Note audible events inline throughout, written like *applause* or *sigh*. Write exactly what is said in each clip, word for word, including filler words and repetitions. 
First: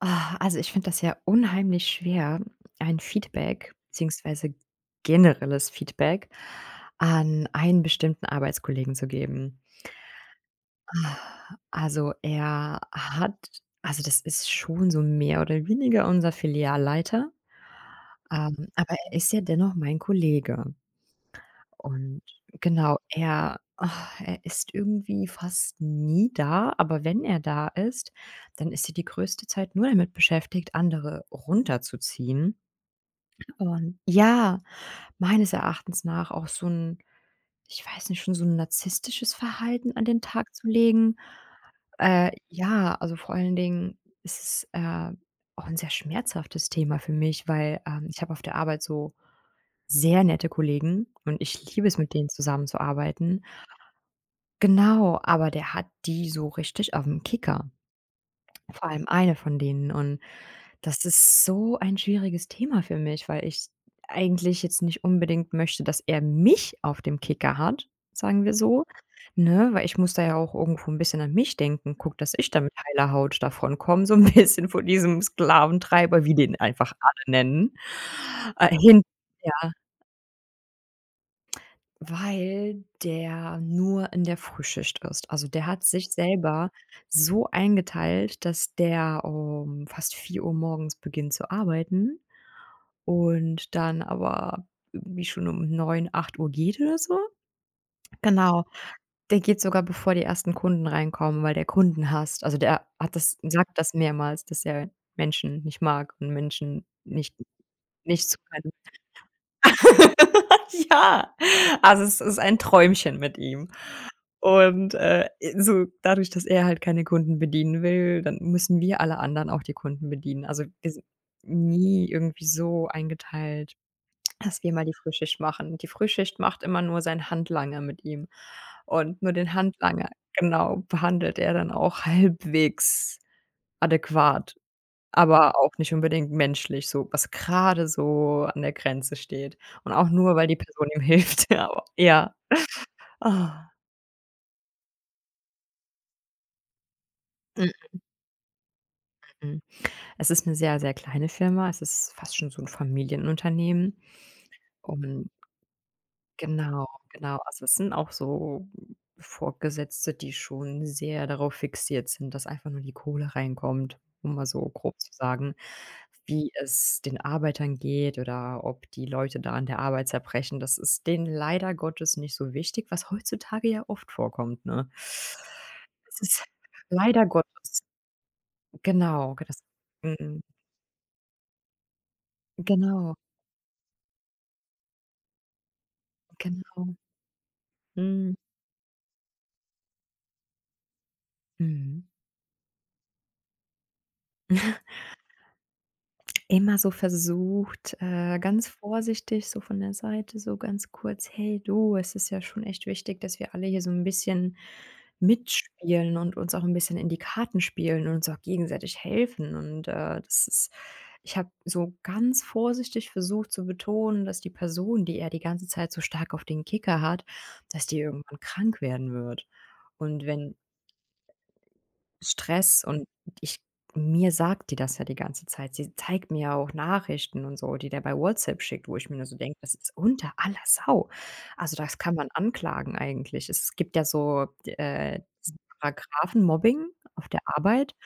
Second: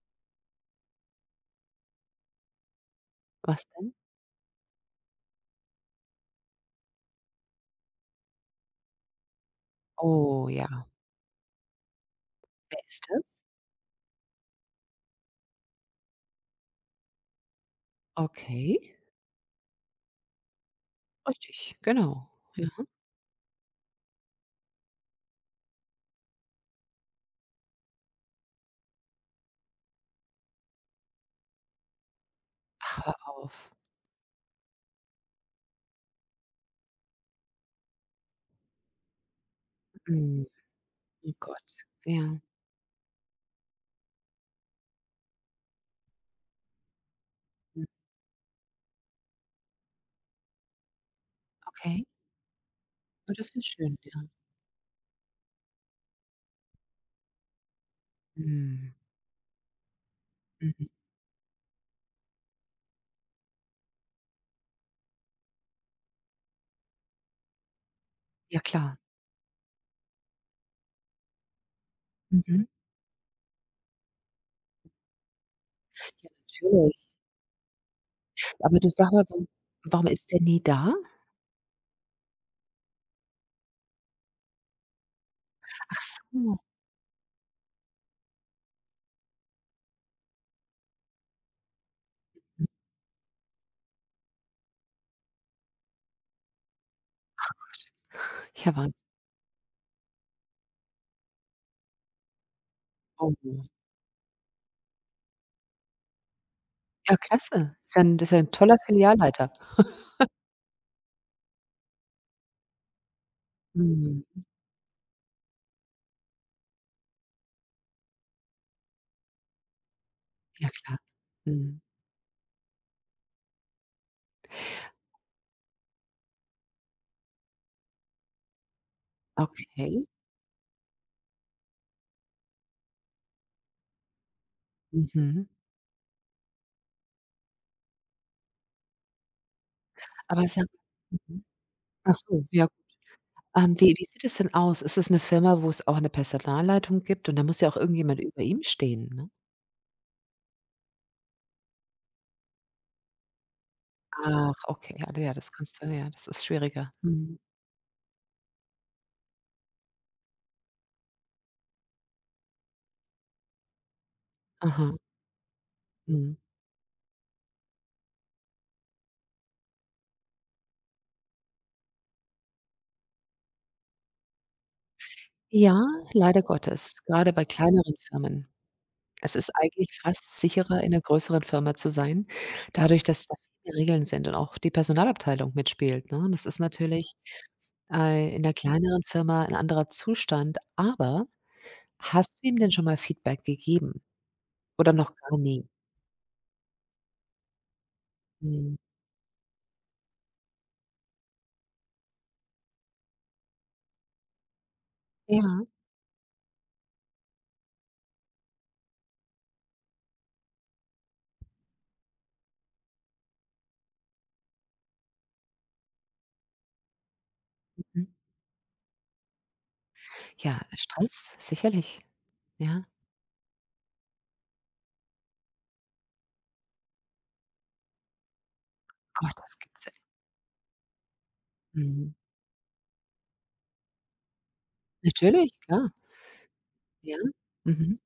Ah, also ich finde das ja unheimlich schwer, ein Was Feedback denn? beziehungsweise generelles Feedback an einen bestimmten Arbeitskollegen zu geben. Oh ja. Ah, also Wer er ist hat das? also das ist schon so mehr oder weniger unser Filialleiter, ähm, Okay. aber er ist ja dennoch mein Kollege. Richtig, Und genau. Ja. genau, er ah, er ist irgendwie fast nie da, aber wenn er da ist, dann ist er die größte Zeit nur damit beschäftigt, andere runterzuziehen. Ach, hör auf. Und ja, meines Erachtens nach auch so 'n ich weiß nicht, schon so 'n narzisstisches Verhalten an den Mhm. Tag zu legen. Oh Gott. Äh, Ja. ja, also, vor allen Dingen ist es, äh, auch 'n sehr schmerzhaftes Thema für mich, weil, Hm. ähm, ich habe auf der Arbeit so sehr nette Kollegen und ich liebe es, Okay. mit denen Oh, zusammenzuarbeiten. das ist schön, ja. Genau, aber der hat die so richtig aufm Kicker. Vor Mhm. allem eine von denen und Mhm. das ist so ein schwieriges Thema für mich, weil ich eigentlich jetzt nicht unbedingt möchte, dass er mich auf dem Kicker hat, sagen wir Ja so, klar. ne? Weil ich muss da ja auch irgendwo ein bisschen an mich denken, guck dass ich da Mhm. mit heiler Haut davonkomme, so ein *laughs* bisschen von diesem Ja, Sklaventreiber, wie den einfach natürlich. alle nennen, äh, Aber du hin sag mal, warum ja. warum ist der nie da? Weil der nur in der Frühschicht ist. Also, der hat Ach sich so. selber so eingeteilt, dass der um fast vier Uhr morgens beginnt zu arbeiten Hm. und dann aber irgendwie schon um neun acht Uhr geht oder so. Genau. Ja, Wahnsinn. Der geht sogar, bevor die ersten Kunden reinkommen, weil der Kunden hasst. Also, der hat Oh. das sagt das mehrmals, dass er Menschen nicht mag und Menschen Ja, nicht klasse. Ist ja 'n das nicht ist zu ja 'n *laughs* kann. toller Filialleiter. Ja, also, es ist ein Träumchen mit ihm. Mhm. Und, äh, so dadurch, dass er halt keine Kunden bedienen will, dann müssen wir alle anderen auch die Kunden bedienen. Also, Ja wir klar. sind Mhm. nie irgendwie so eingeteilt, dass wir mal die Frühschicht machen. Die Frühschicht macht immer nur sein Handlanger mit ihm. Und nur den Okay. Handlanger genau, behandelt er dann auch halbwegs adäquat, Mhm. aber auch nicht unbedingt menschlich, so was gerade so an der Grenze steht. Und auch nur, Aber weil die sag Person ihm mhm. hilft, *laughs* ja, aber Ach ja. so, ja. Ah. Ähm, wie wie sieht es denn aus? Ist es eine Firma, wo es auch eine Personalleitung gibt? Und da muss ja auch irgendjemand über ihm stehen, ne? Mhm. Es ist eine sehr, sehr kleine Firma. Es ist fast schon so 'n Familienunternehmen Ach, okay, ja, und ja, das kannst du ja, das ist genau, schwieriger. Mhm. genau. Also, es sind auch so Vorgesetzte, die schon sehr darauf fixiert sind, dass einfach nur die Kohle reinkommt, um mal so Aha, grob zu sagen, mhm. wie es den Arbeitern geht oder ob die Leute da an der Arbeit zerbrechen. Das ist denen leider Gottes nicht so wichtig, was heutzutage ja oft vorkommt, ne? Ja, Es leider ist Gottes, leider gerade bei Gottes. kleineren Firmen. Es Genau, g ist das eigentlich fast mhm. sicherer, in einer größeren Firma zu sein, dadurch, Genau, dass da viele Regeln sind und auch die Personalabteilung mitspielt, ne? Das ist genau. natürlich, äh, Mhm. in der kleineren Firma ein anderer Zustand, aber Mhm. hast du ihm denn schon mal Feedback gegeben *laughs* oder noch gar nie? Immer so versucht, äh, ganz Mhm. vorsichtig, so von der Seite, so ganz kurz: „Hey du, es ist ja schon echt wichtig, dass wir alle hier so ein bisschen Ja, mitspielen und uns auch ein bisschen in die Karten spielen und uns auch gegenseitig helfen.“ Und, äh, das ist ich habe so ganz vorsichtig versucht zu betonen, dass die Person, die er die ganze Zeit so stark auf den Kicker hat, dass die mhm. irgendwann krank werden wird. Und wenn Ja, Stress, sicherlich. Stress Ja. und ich mir sagt die das ja die ganze Zeit. Sie zeigt mir ja auch Nachrichten und so, die der bei WhatsApp schickt, wo ich mir nur Gott, so denke, das das gibt's ja ist unter aller Sau. Also, das mhm. kann man anklagen eigentlich. Es gibt ja so, äh, Natürlich, diesen klar. Paragraphen Mobbing Ja. auf der Arbeit Mhm,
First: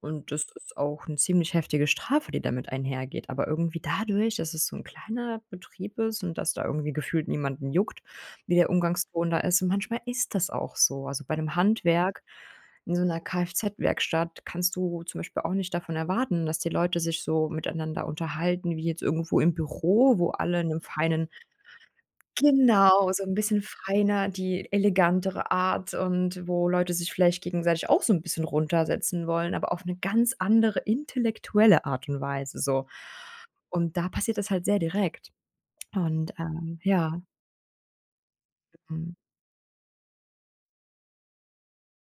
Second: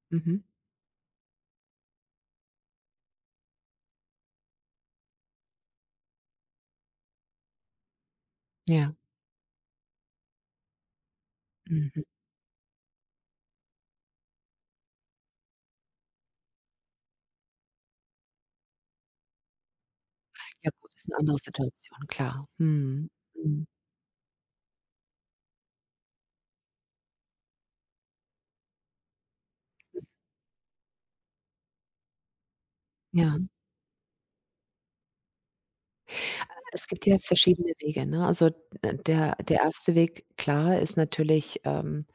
und mhm. das ist auch eine ziemlich heftige Strafe, die damit einhergeht. Aber irgendwie dadurch, dass es so ein kleiner Betrieb ist und dass da irgendwie gefühlt niemanden juckt, wie der Ja, Umgangston da ist. Und manchmal ist das auch so. Also, bei 'nem mhm. Handwerk in so einer Kfz-Werkstatt kannst du zum Beispiel auch nicht davon erwarten, dass die Leute sich so miteinander unterhalten wie jetzt irgendwo im Büro, wo alle in Ja 'nem gut, ist 'ne feinen andere Situation, klar. Mhm, Genau, so 'n bisschen mhm. feiner, die elegantere Art und wo Leute sich vielleicht gegenseitig auch so 'n bisschen runtersetzen wollen, aber auf 'ne ganz andere intellektuelle Art und Weise so. Ja, Und da passiert das halt sehr direkt. Und, ähm, es gibt ja ja, verschiedene Wege, ne? Also, äh, mhm, der der erste Weg, klar, ist natürlich, ähm,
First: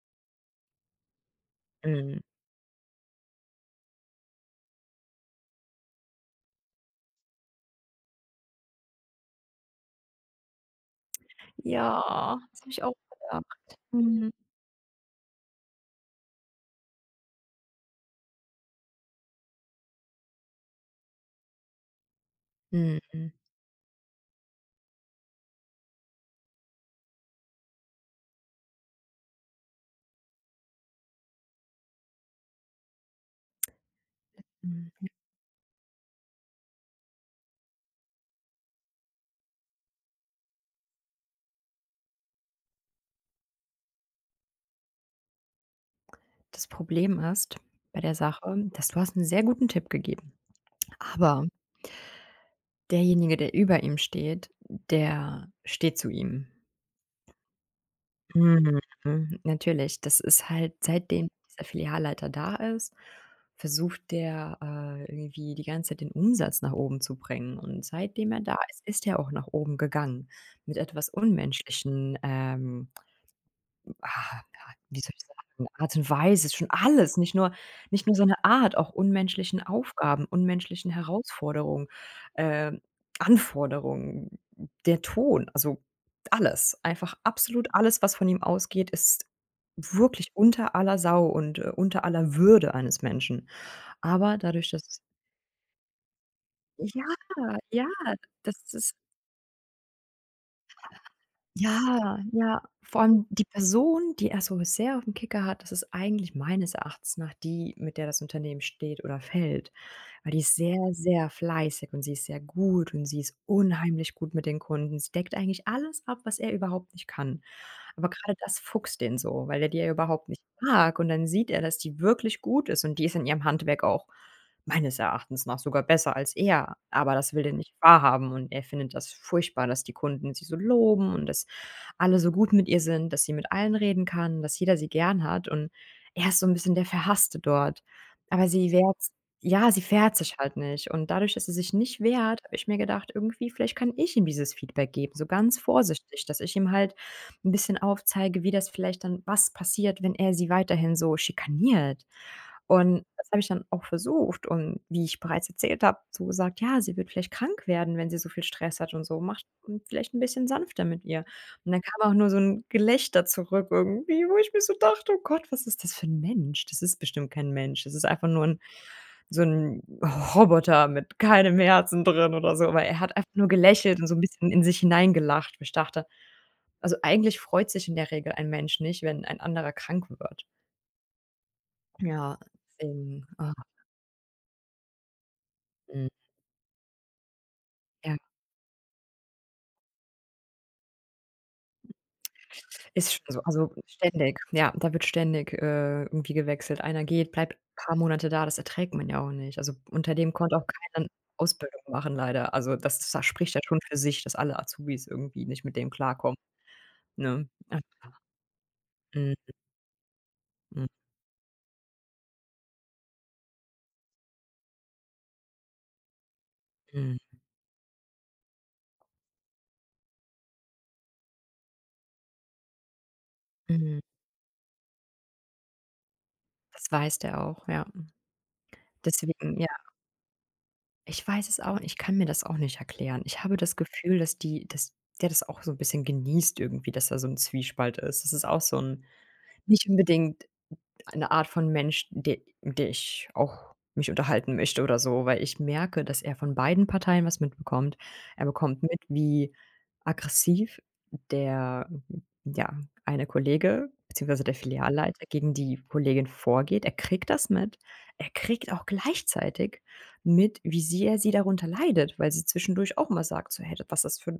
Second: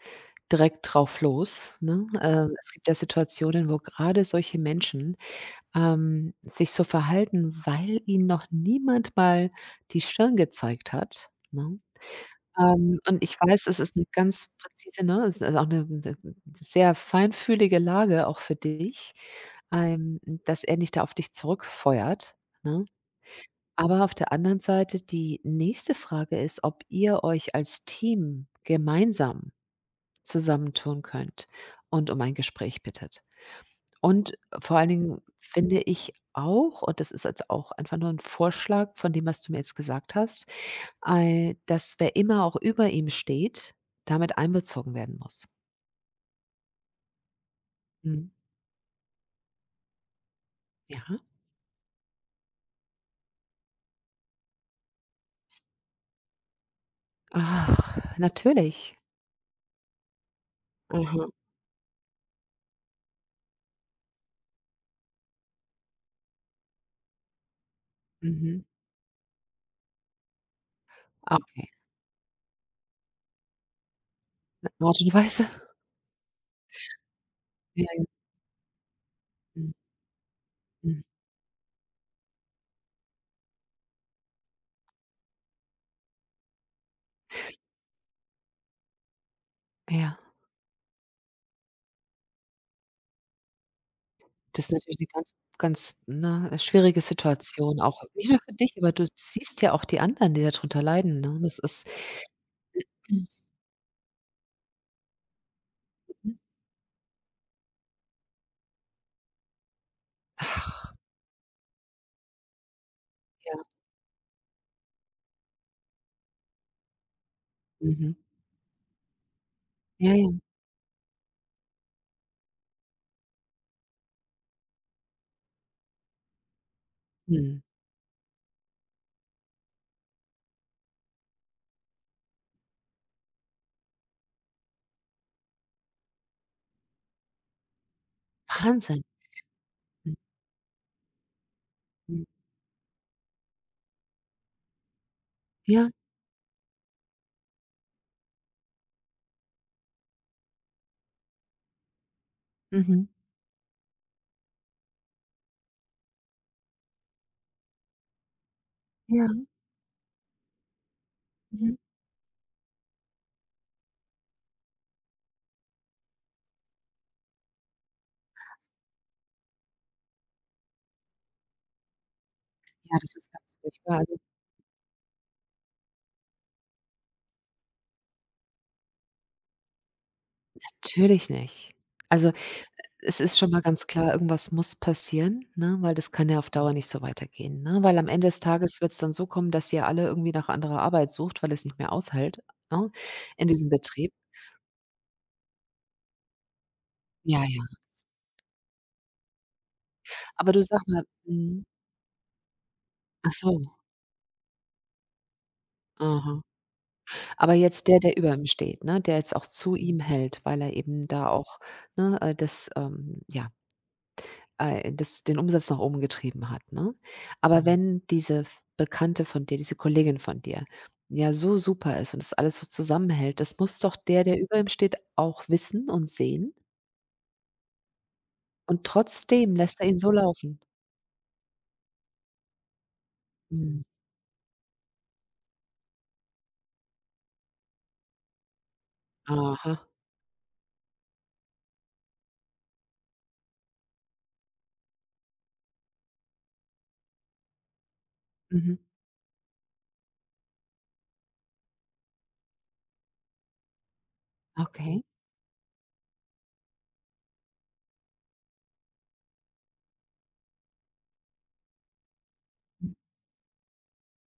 direkt drauf los, ne? mhm. Ähm, es gibt ja Situationen, wo grade solche Menschen, ähm, sich so verhalten, weil ihnen noch niemand mal die Stirn gezeigt hat, ne? Ja, das habe ich auch Ähm, und ich gedacht. weiß, es ist 'ne Mhm. ganz präzise ne, es ist also auch 'ne 'ne ne, ne sehr feinfühlige Lage auch für dich, ähm, dass er nicht da auf dich zurückfeuert, ne? Mhm, mhm. Aber auf der anderen Seite die nächste Frage ist, ob ihr euch als Team gemeinsam zusammentun könnt und um ein Gespräch bittet. Und vor allen mhm. Dingen finde ich auch und das ist jetzt auch einfach nur 'n Vorschlag von dem, was du mir jetzt gesagt hast. Ei dass wer immer auch über ihm steht, damit einbezogen werden muss. Das Problem ist bei der Mhm. Sache, dass du hast 'n sehr guten Tipp gegeben, Ja. aber derjenige, der über ihm steht, der steht zu ihm. Ach, Mhm, natürlich. mhm, natürlich. Das ist halt Mhm, seitdem dieser Filialleiter da ist, versucht der, äh, irgendwie die ganze Zeit den Umsatz nach oben zu bringen. Und seitdem er da mhm. ist, ist er auch nach oben gegangen mit etwas Okay, unmenschlichen, ähm Ah, na, Art wie soll und ich Weise. sagen, *laughs* Art und Weise ist schon alles, nicht nur Ja, nicht nur seine Art, auch unmenschlichen mhm, Aufgaben, unmenschlichen mhm. Herausforderungen, ähm, Anforderungen, der Ton, also alles. Einfach absolut alles, was von ihm ausgeht, ist Ja, wirklich unter aller Sau und, äh, unter aller Würde eines Menschen. Aber das ist dadurch, natürlich dass eine ganz ganz, ne, äh, schwierige ja, Situation ja, auch nicht nur für dich, das aber ist du siehst ja auch die anderen, die da drunter leiden, ne? Das ist Ja, ja, vor allem die Person, die er so sehr auf dem Kicker hat, das ist mhm. eigentlich meines Erachtens nach die, mit der das Unternehmen steht oder fällt. Weil die ist Ach sehr, sehr fleißig und sie ist sehr gut und sie ist ja, unheimlich gut mit den Kunden. Sie deckt eigentlich alles ab, was er überhaupt nicht kann. Aber mhm. gerade das fuchst den so, weil er die ja Ja, ja. überhaupt nicht mag und dann sieht er, dass die wirklich gut ist und die ist in ihrem Handwerk auch meines Erachtens nach sogar besser als er. Aber das will er Mhm. nicht wahrhaben und er findet das furchtbar, dass die Kunden sie so loben und dass alle so gut mit ihr sind, dass sie mit allen reden kann, dass jeder sie gern hat und er ist so 'n bisschen der Verhasste dort. Aber sie Wahnsinn. wehrt's ja, sie Mhm, wehrt sich halt nicht und dadurch, dass sie sich nicht mhm. wehrt, habe ich mir gedacht: „Irgendwie vielleicht kann ich ihm dieses Feedback geben“, so ganz Ja, vorsichtig, dass ich ihm halt 'n bisschen aufzeige, wie das vielleicht dann was passiert, wenn er sie weiterhin so schikaniert. Und mhm. das habe ich dann auch versucht und wie ich bereits erzählt habe, so gesagt: „Ja, sie wird vielleicht krank werden, wenn sie so viel Stress hat und so. Ja, Macht vielleicht 'n bisschen sanfter mit ihr.“ und mhm. dann kam auch nur so 'n Gelächter zurück irgendwie, wo ich mir so dachte: „Oh Gott, was ist das für 'n Mensch?“ Das ist bestimmt kein Mensch. Das ist einfach nur 'n so 'n Roboter mit keinem Herzen drin oder so, aber Ja, er das hat einfach ist nur ganz furchtbar. gelächelt und Also, so 'n bisschen in sich hineingelacht, wo ich dachte also, eigentlich freut sich in der Regel ein Mensch nicht, wenn ein anderer krank wird. natürlich nicht. Also, Ja, es deswegen, ist schon ah, mal ganz klar, irgendwas muss passieren, ne, weil mhm, das kann ja auf Dauer nicht so weitergehen, ne? Weil am ja. Ende des Tages wird es dann so kommen, dass ihr alle irgendwie nach anderer Arbeit sucht, weil es nicht mehr aushält, ne, Ist schon so, in diesem also Betrieb. ständig. Ja, da wird ständig, äh, irgendwie gewechselt. Einer geht, Ja, bleibt ein ja. paar Monate da, das erträgt man ja auch nicht. Also, unter dem Aber konnte du auch sag mal keiner 'ne mhm. Ausbildung machen leider. Also, das das Ach spricht so, ja schon für sich, dass alle Azubis irgendwie nicht mit dem klarkommen, aha. ne? Aber Ja, jetzt der, der über ihm steht, ne, der mhm, jetzt auch zu ihm hält, weil er mhm, eben da auch, ne, äh, das, ähm, ja, Äh, das den Umsatz nach oben getrieben hat, ne? mhm, Aber Mhm. wenn diese F Bekannte von dir, diese Kollegin von dir, ja so super ist und das alles so zusammenhält, das muss doch mhm. der, der über ihm steht, auch wissen und sehen Das weiß der auch, ja. und trotzdem Deswegen ja, lässt er ihn so laufen. ich weiß es auch ich kann mir das auch nicht erklären. Ich habe das Mhm. Gefühl, dass die dass der das auch so ein bisschen genießt irgendwie, dass da so ein Zwiespalt ist. Das ist auch so ein Aha. nicht unbedingt eine Art von Mensch, de mit der ich auch mich unterhalten möchte oder so, weil ich merke, dass er von beiden Parteien was mitbekommt. Er Mhm. bekommt mit, wie aggressiv der, ja, eine Kollege beziehungsweise der Okay. Filialleiter gegen die Kollegin vorgeht. Er kriegt das mit. Er kriegt auch gleichzeitig mit, wie sehr sie darunter leidet, weil sie Mhm. zwischendurch auch mal sagt, so: „Hey, was ist das für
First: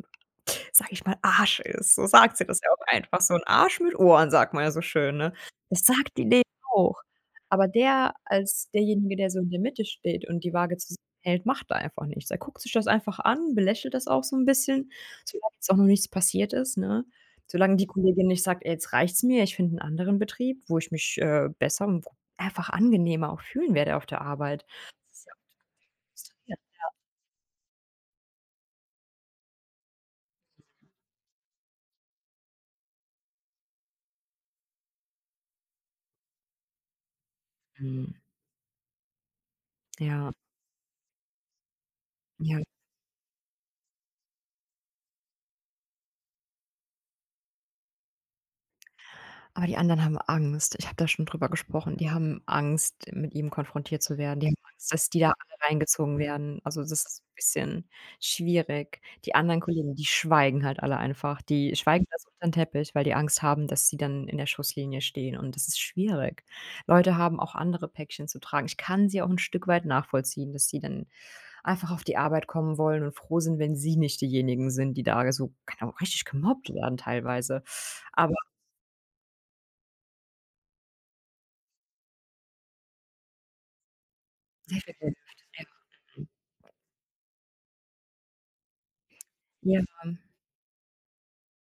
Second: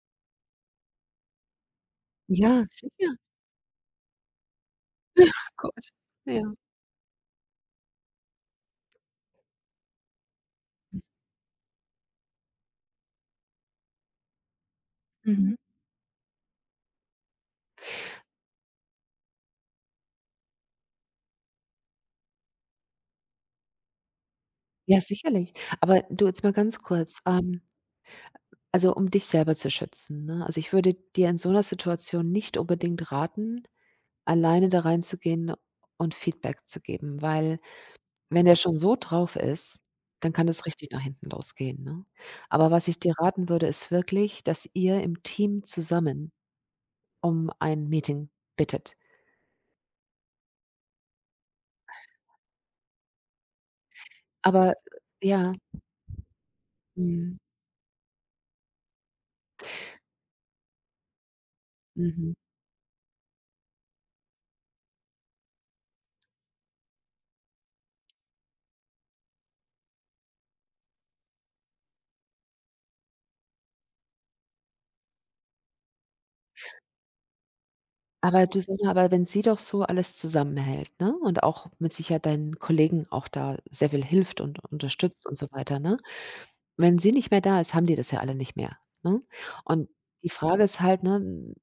sage ich mal, Arsch ist. So sagt sie das Ja, ja auch sicher. einfach. So 'n Arsch mit Ohren, sagt man ja so schön, ne? Ach Das Gott. sagt die denen Ja. auch. Aber der als derjenige, der so in der Mitte steht und die Waage zusammenhält, macht da einfach nichts. Er guckt sich das einfach an, belächelt das auch so 'n bisschen, solange Mhm. jetzt auch noch nichts passiert ist, ne? Solange die Kollegin nicht sagt: „Ey, jetzt reicht's mir, ich finde 'n anderen Betrieb, wo ich mich, äh, besser und gu einfach angenehmer auch fühlen werde auf der Arbeit.“ Ja, Das ist ja auch sicherlich. Aber du, jetzt mal frustrierend. ganz kurz, ähm, also um dich selber zu schützen, ne? Also, ich würde dir in so einer Situation nicht unbedingt raten, alleine da reinzugehen und Feedback zu geben, weil Mhm. wenn der schon so drauf ist, dann Ja, kann das richtig nach hinten losgehen, ne? ja. Aber was ich dir raten würde, ist wirklich, dass ihr im Team zusammen um ein Meeting bittet. Aber die anderen haben Angst. Ich habe da schon drüber gesprochen. Die haben Angst, mit ihm konfrontiert zu werden. Die haben Aber Angst, dass die da ja, alle reingezogen werden. Also, das ist 'n mhm, bisschen schwierig. Die anderen Kollegen, die schweigen halt alle einfach. Die schweigen das mhm. unter 'n Teppich, weil die Angst haben, dass sie dann in der Schusslinie stehen und das ist schwierig. Leute haben auch andere Päckchen zu tragen. Ich kann sie auch ein Stück weit nachvollziehen, dass sie dann einfach auf die Arbeit kommen wollen und froh sind, wenn sie nicht diejenigen sind, die da so, keine Ahnung, richtig gemobbt werden teilweise. Aber Aber du, sag mal, aber wenn sie doch so alles zusammenhält, ne, und auch mit Sicherheit deinen Kollegen auch da sehr viel hilft und Sehr viel Geld. unterstützt und so weiter, ne? Ja. Wenn sie nicht mehr da ist, haben die das ja alle nicht mehr, ne? Ja, Und die Frage ist halt, ne,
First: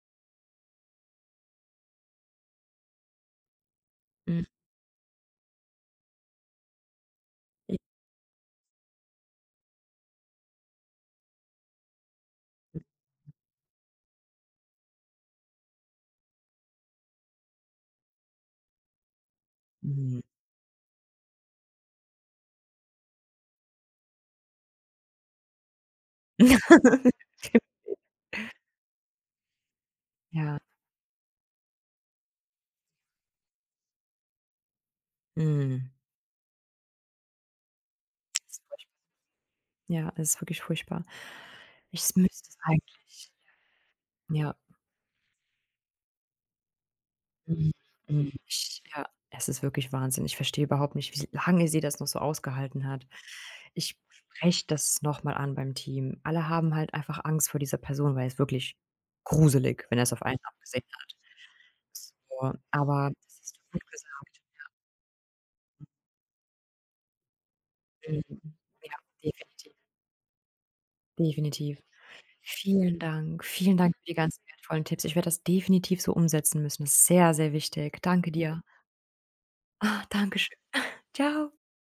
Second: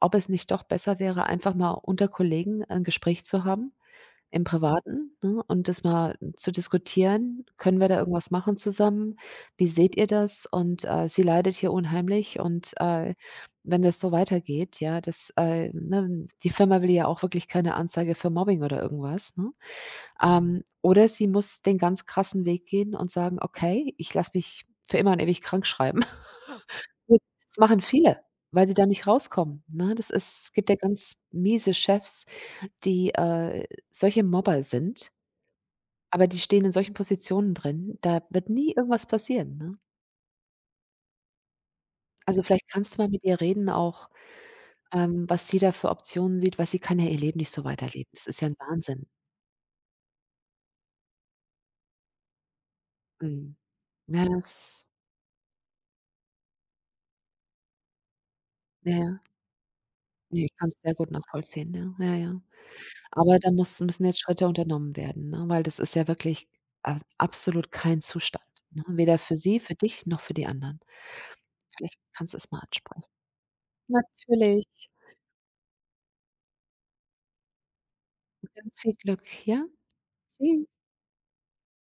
ob es nicht doch besser wäre, einfach mal unter Kollegen ein Gespräch zu haben im mhm. Privaten, ne, und das mal zu diskutieren: „Können wir da irgendwas machen zusammen? Wie seht ihr das? Und, äh, sie leidet hier unheimlich und, äh, wenn das so weitergeht, ja, das, äh, ne, die Firma will ja auch wirklich keine Anzeige für Mobbing oder irgendwas, ne? Mhm. Ähm, oder sie muss den ganz krassen Weg gehen und sagen: „Okay, ich lasse mich für immer und ewig krank schreiben.“ das *laughs* das machen viele, weil sie da nicht rauskommen, ne? Das ist es Ja. gibt ja ganz miese Chefs, die, äh, solche Mobber sind, Mhm. aber die stehen in solchen Positionen drin, da wird Ist nie furchtbar. irgendwas passieren, ne? Ja, es ist wirklich furchtbar. Ich s Also, müsste es vielleicht kannst du mal mit eigentlich ihr reden auch, ja. ähm, was sie da für Optionen sieht, weil sie kann ja ihr Leben nicht so Mhm. weiterleben. Das Mhm. ist ja 'n Ich ja, Wahnsinn. es ist wirklich Wahnsinn. Ich verstehe überhaupt nicht, wie lange sie das noch so ausgehalten hat. Mhm. Ich Ja, spreche das das noch mal an beim Team. Alle haben halt einfach Angst vor dieser Person, weil es wirklich ja, ja. gruselig, wenn er's auf einen Ne, ich kann's abgesehen sehr gut hat. nachvollziehen, ja. Ja, ja. So, aber das Aber da hast du muss gut müssen jetzt gesagt. Schritte unternommen werden, ne, weil das ist ja wirklich a absolut kein Mhm. Zustand, ne? Ja, Weder für sie, definitiv, für dich noch für die anderen. definitiv. Vielleicht kannst du es mal Vielen ansprechen. Dank. Vielen Dank für die ganzen wertvollen Natürlich. Tipps. Ich werde das definitiv so umsetzen müssen. Das ist sehr, sehr wichtig. Danke dir. Ganz viel Glück, ja? Ah, danke schön. Tschüss. Tschau. *laughs*